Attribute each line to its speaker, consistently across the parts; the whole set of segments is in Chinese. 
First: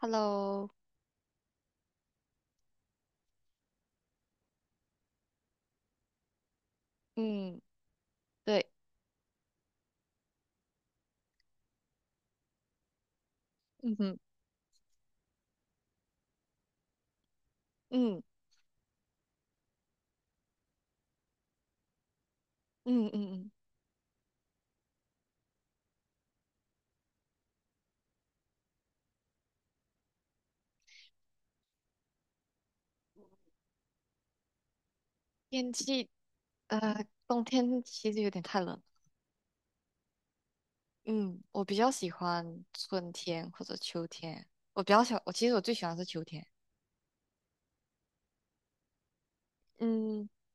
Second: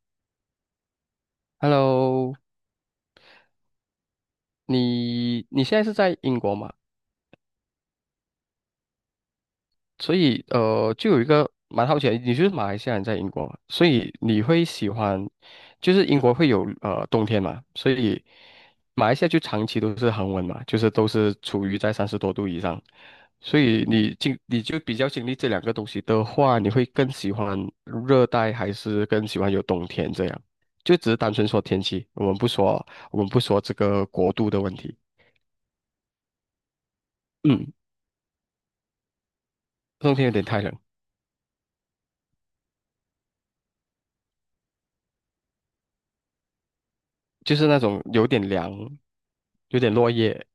Speaker 1: Hello，
Speaker 2: Hello，你现在是在英国嘛？
Speaker 1: 嗯，对，
Speaker 2: 所以就有一个蛮好奇的你就是马来西亚人在英国嘛，所
Speaker 1: 嗯
Speaker 2: 以
Speaker 1: 哼，
Speaker 2: 你会喜欢，就是英国会有冬天嘛，所
Speaker 1: 嗯
Speaker 2: 以马来西亚就长期都是恒温嘛，就是都是处于在三十多度以上，
Speaker 1: 嗯嗯嗯，
Speaker 2: 所以你就比较经历这两个东西的话，你会更喜欢热带还是更喜欢有冬天这样？就只是单纯说天气，我们不说这个国度的问题。
Speaker 1: 天气，冬
Speaker 2: 嗯。
Speaker 1: 天其实有点太冷了。
Speaker 2: 冬天有点太冷，
Speaker 1: 嗯，我比较喜欢春天或者秋天，我其实最喜欢是秋天。
Speaker 2: 就是那种有点凉，有点落
Speaker 1: 嗯。
Speaker 2: 叶。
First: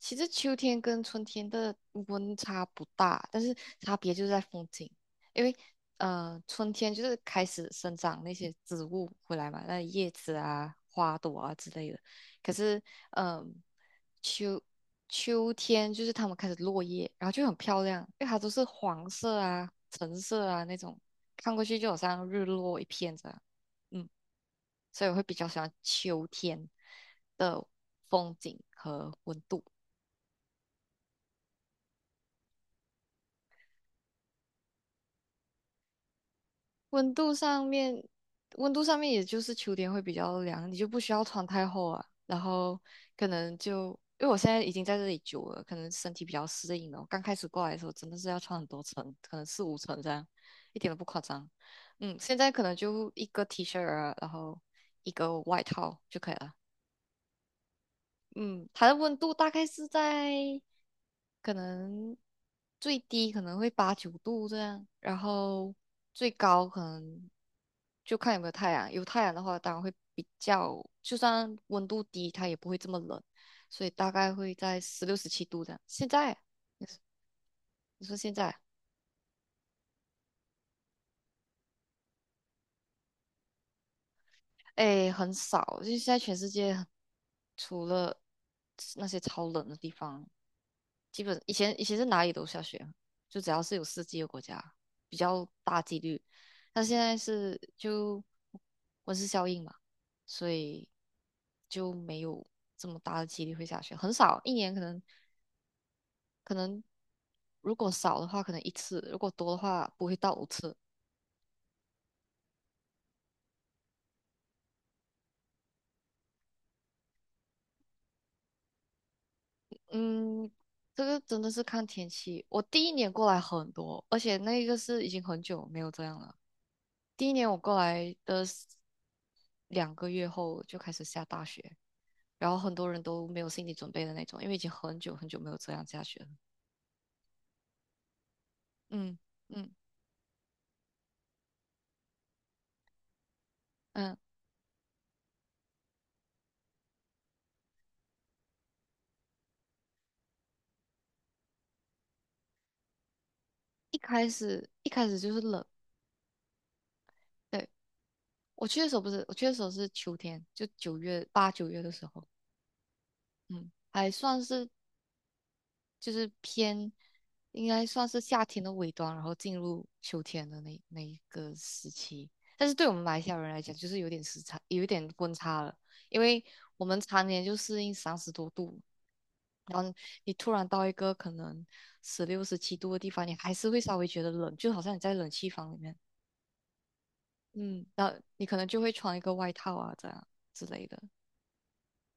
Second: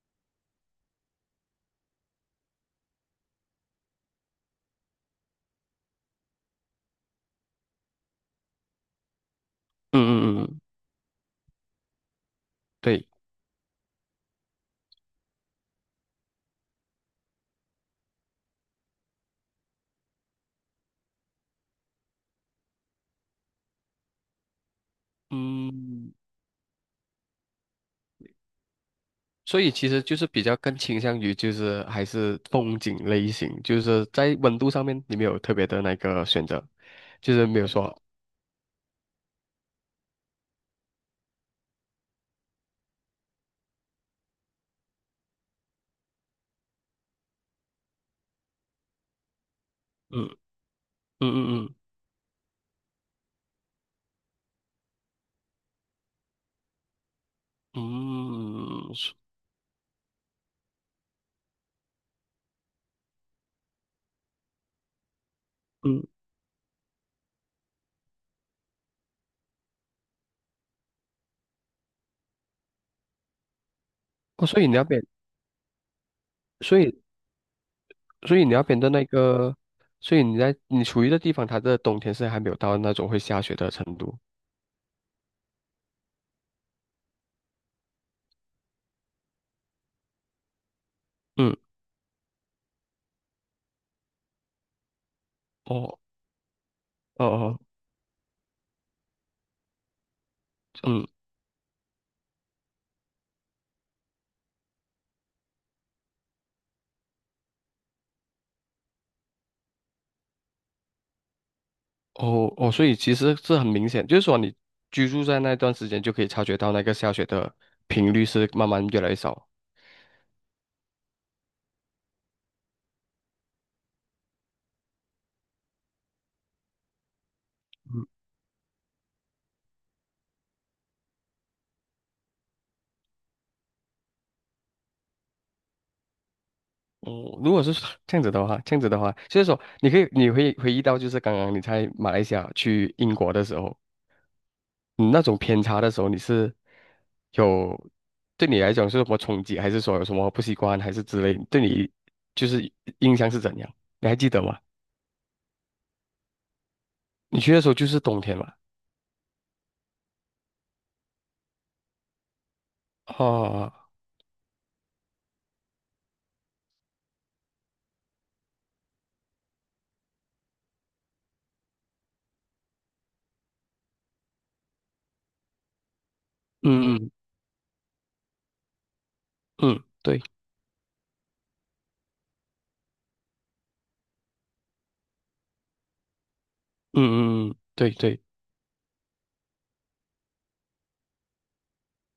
Speaker 1: 其实秋天跟春天的温差不大，但是差别就是在风景，因为春天就是开始生长那些植物回来嘛，那
Speaker 2: 嗯
Speaker 1: 叶子
Speaker 2: 嗯嗯，
Speaker 1: 啊、花朵啊之类的。可是，
Speaker 2: 对，
Speaker 1: 嗯、秋秋天就是它们开始落叶，然后就很漂亮，因为它都是黄色啊、橙色啊那种，看过去就好像日落一片这样。嗯，所以我会比较喜欢
Speaker 2: 嗯，
Speaker 1: 秋天的风景和温
Speaker 2: 所
Speaker 1: 度。
Speaker 2: 以其实就是比较更倾向于就是还是风景类型，就是在温度上面你没有特别的那个选择，
Speaker 1: 温度
Speaker 2: 就是没
Speaker 1: 上
Speaker 2: 有说，
Speaker 1: 面，温度上面也就是秋天会比较凉，你就不需要穿太厚啊。然后可能就因为我现在已经在这里久了，可能身体比较适应了。我刚开始过来的时候真的是要穿很多层，可能4、5层这样，
Speaker 2: 嗯
Speaker 1: 一点都不夸张。
Speaker 2: 嗯嗯
Speaker 1: 嗯，现在可能就一个 T 恤啊，然后一个外套就可以了。嗯，它
Speaker 2: 嗯嗯
Speaker 1: 的温度大概是在可能最低可能会8、9度这样，然后
Speaker 2: 嗯，
Speaker 1: 最高可能就看有没有太阳。有太阳的话，当然会比较，就算温度低，它也不会这么冷，所以大概
Speaker 2: 哦，
Speaker 1: 会
Speaker 2: 所以你
Speaker 1: 在
Speaker 2: 那边，
Speaker 1: 十六、十七度这样。现在，
Speaker 2: 所
Speaker 1: 你说
Speaker 2: 以
Speaker 1: 你说现
Speaker 2: 所以你
Speaker 1: 在，
Speaker 2: 那边的那个，所以你处于的地方，它的冬天是还没有到那种会下雪的程度。
Speaker 1: 哎，很少，就现在全世界除了那些超冷的地方，基本以
Speaker 2: 嗯，
Speaker 1: 前以前是哪里都下雪啊，就只要是有四季的国家，比较大
Speaker 2: 哦
Speaker 1: 几率。但现在
Speaker 2: 哦哦，
Speaker 1: 是就温室效应嘛，所以
Speaker 2: 嗯。
Speaker 1: 就没有这么大的几率会下雪，很少，一年可能如果少的话可能一次，如果多的话不会到5次。
Speaker 2: 哦哦，所以其实是很明显，就是说你居住在那段时间就可以察觉到那个下雪的频率是慢慢越来越少。
Speaker 1: 嗯，这个真的是看天气。我第一年过来很多，而且那个是已经很久没有这样了。第一年我过
Speaker 2: 嗯
Speaker 1: 来的 2个月后就开始下大雪，然后很多人都没有心理准备的那种，因为已经很久很久没有这样下雪了。
Speaker 2: 哦，如果是这样子的话，
Speaker 1: 嗯
Speaker 2: 就是说
Speaker 1: 嗯
Speaker 2: 你可以你会回忆到，就是刚刚你在马来西亚去英国的时候，
Speaker 1: 嗯，
Speaker 2: 你那种偏差的时候，你是有对你来讲是有什么冲击，还是说有什么不习惯，还是之类，对你就是印象是怎样？
Speaker 1: 一
Speaker 2: 你还
Speaker 1: 开
Speaker 2: 记得吗？
Speaker 1: 始一开始就是冷，
Speaker 2: 你去的时
Speaker 1: 对，
Speaker 2: 候就是冬天嘛？
Speaker 1: 我去的时候不是，我去的时候是秋天，就8、9月的时候，嗯，
Speaker 2: 哦，
Speaker 1: 还算是就是偏应该算是夏天的尾端，然后进入秋天的那一个时期。但是对我们马来西亚人来讲，就是有点时差，有一点温差了，因为我
Speaker 2: 嗯
Speaker 1: 们
Speaker 2: 嗯
Speaker 1: 常年就适应30多度，然
Speaker 2: 嗯，
Speaker 1: 后
Speaker 2: 对。
Speaker 1: 你突然到一个可能十六、十七度的地方，你还是会稍微觉得冷，就好像你在冷气房里面，
Speaker 2: 嗯嗯嗯，
Speaker 1: 嗯，
Speaker 2: 对
Speaker 1: 然后
Speaker 2: 对，
Speaker 1: 你可能就会穿一个外套啊，这样之类的。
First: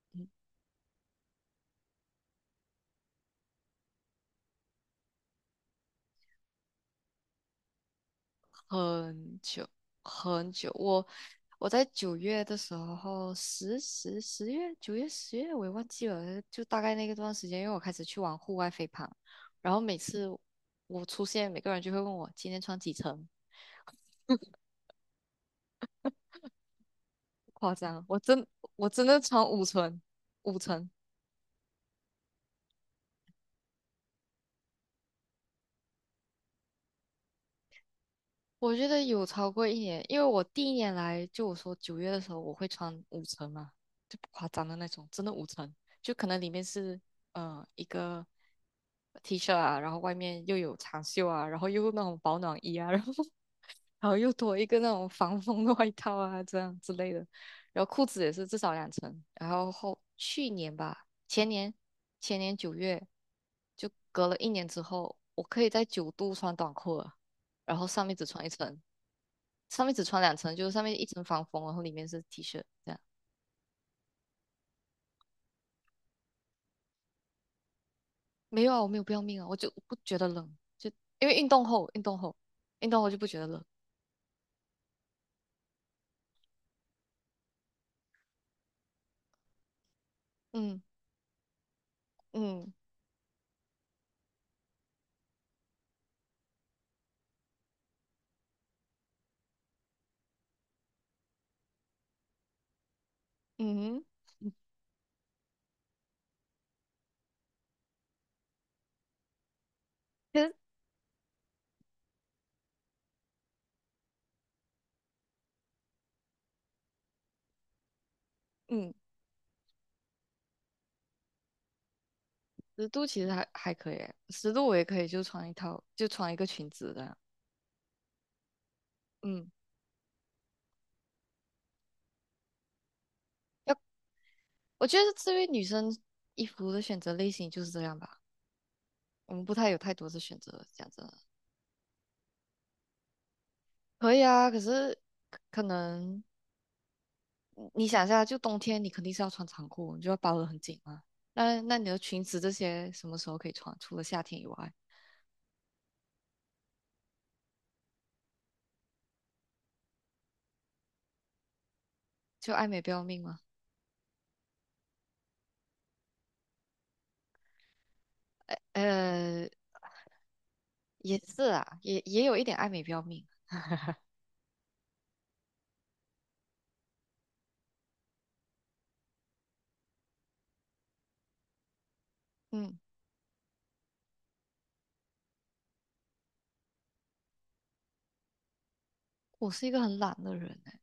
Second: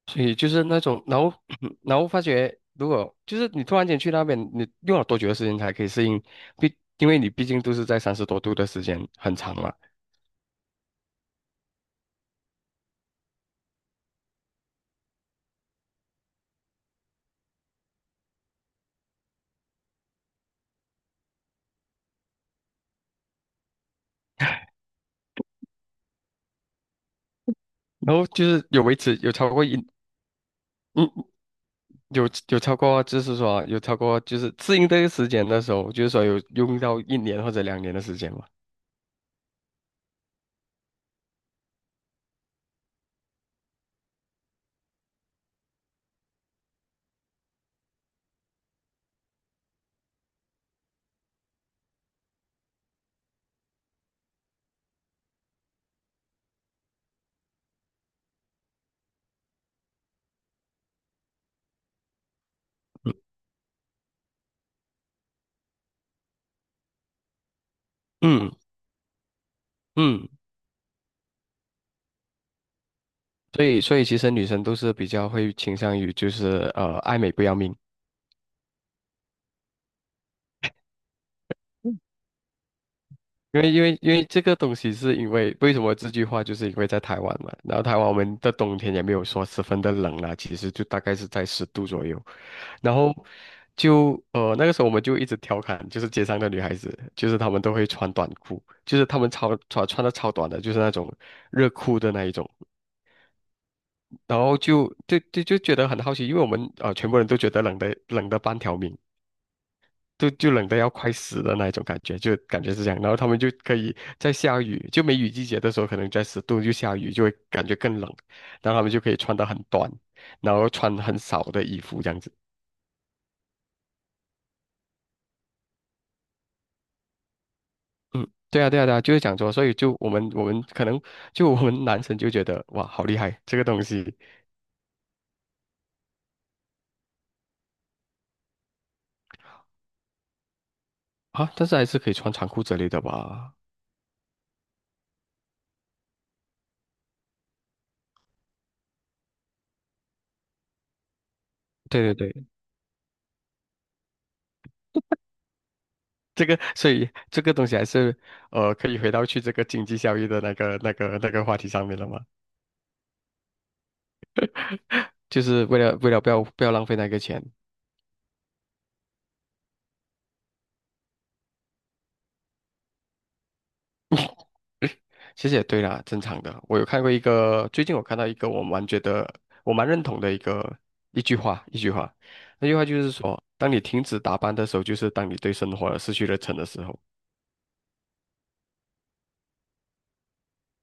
Speaker 2: 所
Speaker 1: 嗯
Speaker 2: 以就是那种，然后 然后发觉，如果就是你突然间去那边，你用了多久的时间才可以适应？因为你毕竟都是在三十多度的时间很
Speaker 1: 很
Speaker 2: 长
Speaker 1: 久
Speaker 2: 嘛，
Speaker 1: 很久，我在九月的时候，十月九月十月我也忘记了，就大概那个段时间，因为我开始去玩户外飞盘，然后每次我出现，每个人就会问我今天穿几层，不夸张，
Speaker 2: 然后就是有
Speaker 1: 我
Speaker 2: 维
Speaker 1: 真
Speaker 2: 持
Speaker 1: 的
Speaker 2: 有
Speaker 1: 穿
Speaker 2: 超
Speaker 1: 五
Speaker 2: 过一
Speaker 1: 层，五层。
Speaker 2: 嗯有超过就是说有超过就是适应这个时间的时候，就是说有用到一年或者2年的时间嘛。
Speaker 1: 我觉得有超过一年，因为我第一年来，就我说九月的时候，我会穿五层嘛，就不夸张的那种，真的五层，就可能里面是一个 T 恤啊，然后外面又有长袖啊，然后又那种保暖衣啊，然后 然后又多一个那种防风的外套啊，这样之类的，然后裤子也是至少两层，然后去年吧，前年九月
Speaker 2: 嗯
Speaker 1: 就隔了一年之后，我可以在九度穿短裤了，然后上面只穿一
Speaker 2: 嗯
Speaker 1: 层。上面只穿
Speaker 2: 嗯，
Speaker 1: 两层，就是上面一层防风，然后里面是 T 恤这样。
Speaker 2: 所以其实女生都是比较会倾向于就是爱美不要命。
Speaker 1: 没有啊，我没有不要命啊，我就不觉得冷，就因为运动后就不觉得
Speaker 2: 因
Speaker 1: 冷。
Speaker 2: 为因为因为这个东西是因为为什么这句话就是因为在台湾嘛，然后台湾我们的冬天也没有说十分的冷啦，其实
Speaker 1: 嗯
Speaker 2: 就大概是在十度左右，
Speaker 1: 嗯
Speaker 2: 然后就那个时候我们就一直调侃，就是街上的女孩子，就是她们都会穿短裤，就是她们穿的超短的，就是那种热裤的那一种，
Speaker 1: 嗯，
Speaker 2: 然后就觉得很好奇，因为我们全部人都觉得冷的半条命，就
Speaker 1: 其
Speaker 2: 就
Speaker 1: 实
Speaker 2: 冷得要快死的那一种感觉，就感觉是这样。然后他们就可以在下雨，就梅雨季节的时候，可能在十度就下雨，就会感觉更冷。然后他们
Speaker 1: 嗯，
Speaker 2: 就可以穿得很短，然后穿很少的衣服这样子。
Speaker 1: 十度其实还可以欸十度我也可以就穿一套，就穿一个裙子这样。
Speaker 2: 嗯，对啊，对啊，对啊，就是讲
Speaker 1: 嗯，
Speaker 2: 说，所以就我们可能就我们男生就觉得哇，好厉害这个
Speaker 1: 要
Speaker 2: 东西
Speaker 1: 我觉得至于女生衣服的选择类型就是这样吧，我们不太有太多的选择，讲真的。
Speaker 2: 啊，但是还是可以穿长裤之类的吧。
Speaker 1: 可以啊，可是可能。你想一下，就冬天你肯定是要穿长裤，你就要包得很紧嘛。那你的
Speaker 2: 对
Speaker 1: 裙
Speaker 2: 对
Speaker 1: 子
Speaker 2: 对，
Speaker 1: 这些什么时候可以穿？除了夏天以外，
Speaker 2: 这个，所以这个东西还是，可以回到去这个经济效益的那个话题上面了嘛？
Speaker 1: 就爱美不要命吗？
Speaker 2: 就是为了不要浪费那个钱，
Speaker 1: 呃，也是啊，也有一点爱美不要命。
Speaker 2: 其实也对啦，正常的。我有看过一个，最近我看到一个我蛮认同的一句话，那句
Speaker 1: 嗯，
Speaker 2: 话就是说，当你停止打扮的时候，就是当你对生活失去了忱的时候。
Speaker 1: 我是一个很懒的人哎。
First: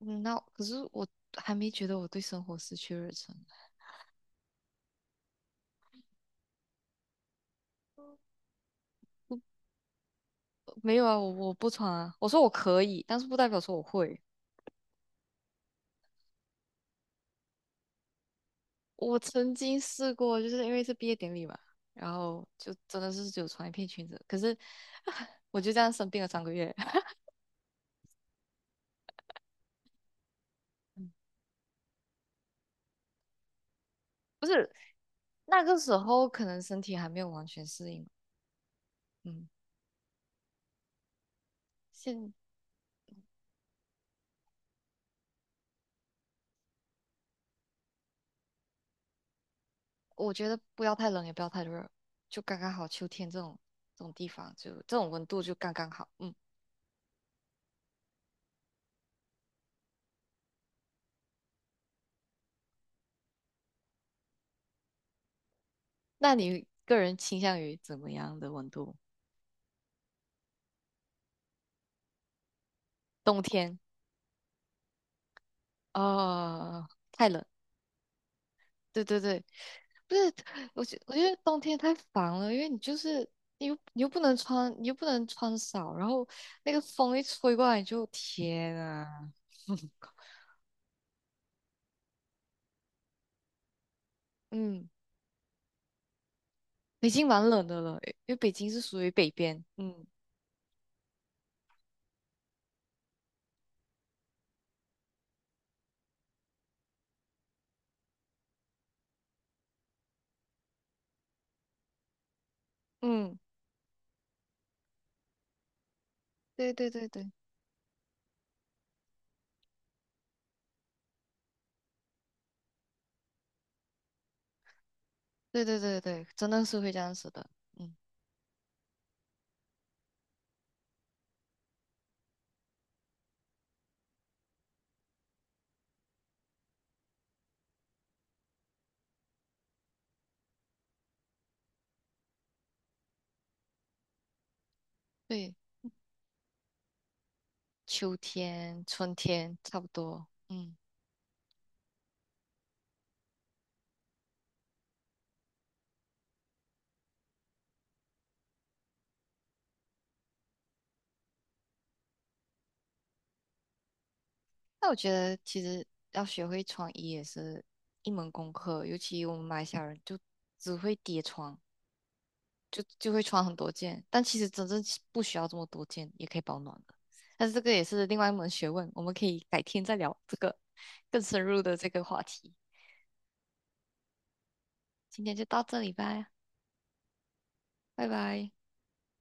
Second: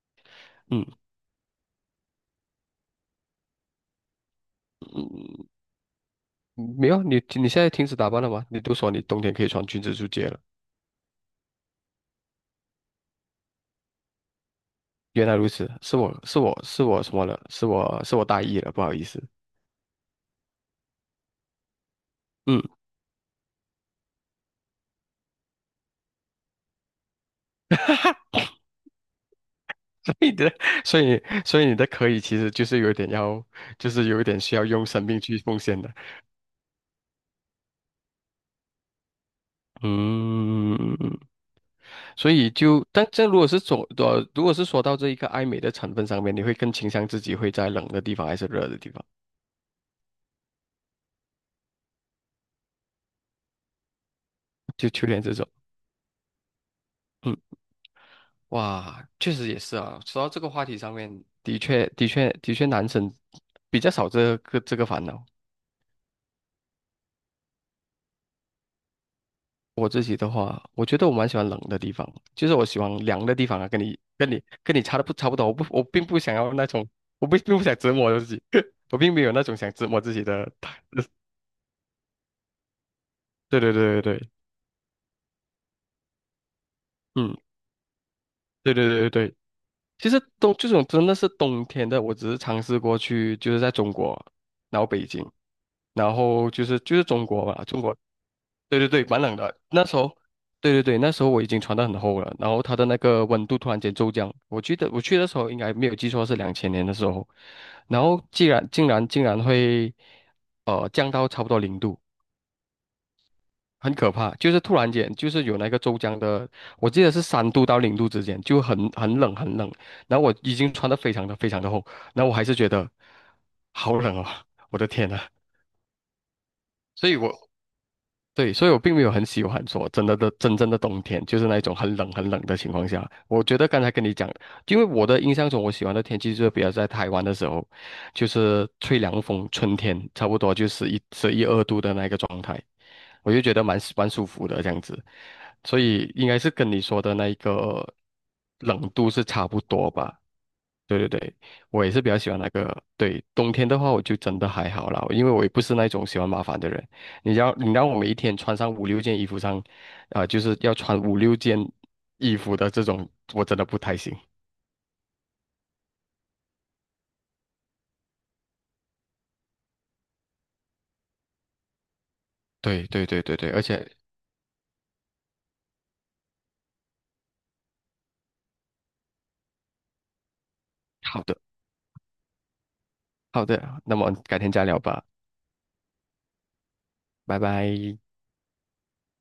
Speaker 1: 嗯，那可是
Speaker 2: 嗯
Speaker 1: 我还没觉得我对生活失去热忱。
Speaker 2: 嗯，没有，你现在停止打扮了吗？你都说你冬天
Speaker 1: 不，
Speaker 2: 可以穿裙子出街了，
Speaker 1: 没有啊，我不穿啊。我说我可以，但是不代表说我会。
Speaker 2: 原来如此，是我是我是我什么了？是我大意了，不好意
Speaker 1: 我
Speaker 2: 思。
Speaker 1: 曾经试过，就是因为是毕业典礼嘛，然后
Speaker 2: 嗯。
Speaker 1: 就真的是只有穿一片裙子，可是 我就这样生病了3个月。
Speaker 2: 你的，所
Speaker 1: 嗯
Speaker 2: 以所以你的可以其实就是有点要，就是有一点
Speaker 1: 不
Speaker 2: 需要
Speaker 1: 是
Speaker 2: 用生命去奉
Speaker 1: 那个
Speaker 2: 献的。
Speaker 1: 时候可能身体还没有完全适应，嗯，
Speaker 2: 嗯，所
Speaker 1: 现
Speaker 2: 以就，但这如果是说，如果是说到这一个爱美的成分上面，你会更倾向自己会在冷的地方还是热的地方？
Speaker 1: 我觉得不要太冷，也不要太热，就刚刚好。秋天这种地方，就
Speaker 2: 就
Speaker 1: 这
Speaker 2: 秋
Speaker 1: 种
Speaker 2: 天
Speaker 1: 温
Speaker 2: 这
Speaker 1: 度
Speaker 2: 种，
Speaker 1: 就刚刚好。嗯，
Speaker 2: 嗯，哇，确实也是啊。说到这个话题上面，的确，的确，的确，男生比较少这个烦恼。
Speaker 1: 那你个人倾向于怎么样的温度？
Speaker 2: 我自己的话，我觉得我蛮喜欢冷的地方，就是我喜欢凉的
Speaker 1: 冬
Speaker 2: 地方啊，
Speaker 1: 天，
Speaker 2: 跟你差不多。我并不想要那种，
Speaker 1: 哦，
Speaker 2: 我
Speaker 1: 太
Speaker 2: 不
Speaker 1: 冷。
Speaker 2: 并不想折磨我自己，我
Speaker 1: 对
Speaker 2: 并
Speaker 1: 对
Speaker 2: 没有那
Speaker 1: 对，
Speaker 2: 种想折磨自
Speaker 1: 不
Speaker 2: 己
Speaker 1: 是，
Speaker 2: 的。
Speaker 1: 我觉得冬天太烦了，因为你就是
Speaker 2: 对对对对
Speaker 1: 你又不
Speaker 2: 对，
Speaker 1: 能穿，你又不能穿少，然后那个风一
Speaker 2: 嗯，
Speaker 1: 吹过来，你就
Speaker 2: 对
Speaker 1: 天
Speaker 2: 对
Speaker 1: 啊，
Speaker 2: 对对对。其 实这种真的是冬天的，我只是尝试过去，就是在中国，然后
Speaker 1: 嗯。
Speaker 2: 北京，然后就是
Speaker 1: 北
Speaker 2: 中
Speaker 1: 京
Speaker 2: 国
Speaker 1: 蛮
Speaker 2: 吧，
Speaker 1: 冷的
Speaker 2: 中国
Speaker 1: 了，因为北京
Speaker 2: 对
Speaker 1: 是
Speaker 2: 对
Speaker 1: 属
Speaker 2: 对，
Speaker 1: 于
Speaker 2: 蛮
Speaker 1: 北
Speaker 2: 冷的。
Speaker 1: 边。
Speaker 2: 那时
Speaker 1: 嗯
Speaker 2: 候，对对对，那时候我已经穿得很厚了，然后它的那个温度突然间骤降。我记得我去的时候应该没有记错是2000年的时候，然后竟然会降到差不多零度，
Speaker 1: 嗯，
Speaker 2: 很可怕。就是突然间就是有那个骤降的，
Speaker 1: 对
Speaker 2: 我
Speaker 1: 对
Speaker 2: 记
Speaker 1: 对
Speaker 2: 得是
Speaker 1: 对
Speaker 2: 3度到0度之间，就很冷很冷。然后我已经穿得非常的非常的厚，然后我还是觉得好冷哦，我的天呐！
Speaker 1: 对对对对，真的是会这
Speaker 2: 所
Speaker 1: 样
Speaker 2: 以
Speaker 1: 子
Speaker 2: 我
Speaker 1: 的。嗯，
Speaker 2: 对，所以我并没有很喜欢说真的真正的冬天，就是那一种很冷很冷的情况下。我觉得刚才跟你讲，因为我的印象中，我喜欢的天气就是比较在台湾的时候，就是吹凉风，春天差不多就是一十一二度的那个状态，我就觉得蛮舒服的这样子。
Speaker 1: 对，
Speaker 2: 所以应该是跟你说的那一个
Speaker 1: 秋
Speaker 2: 冷
Speaker 1: 天、
Speaker 2: 度
Speaker 1: 春
Speaker 2: 是差
Speaker 1: 天
Speaker 2: 不
Speaker 1: 差不
Speaker 2: 多吧。
Speaker 1: 多。嗯，
Speaker 2: 对对对，我也是比较喜欢那个。对，冬天的话，我就真的还好啦，因为我也不是那种喜欢麻烦的人。你要你让我每一天穿上五六件衣服上，啊、就是要穿五六件衣服的这种，我真的不太行。
Speaker 1: 那我觉得其实要学会穿衣也是一门功课，尤其我们马来西亚人就只会叠穿，就
Speaker 2: 对对
Speaker 1: 就会
Speaker 2: 对对
Speaker 1: 穿
Speaker 2: 对，
Speaker 1: 很
Speaker 2: 而
Speaker 1: 多
Speaker 2: 且
Speaker 1: 件，但其实真正是不需要这么多件也可以保暖的。但是这个也是另外一门学问，我们可以改天再聊这个更
Speaker 2: 好的
Speaker 1: 深入的这个话题。
Speaker 2: 好的，那么改天再聊吧，
Speaker 1: 今天就到这里吧。
Speaker 2: 拜拜。
Speaker 1: 拜拜。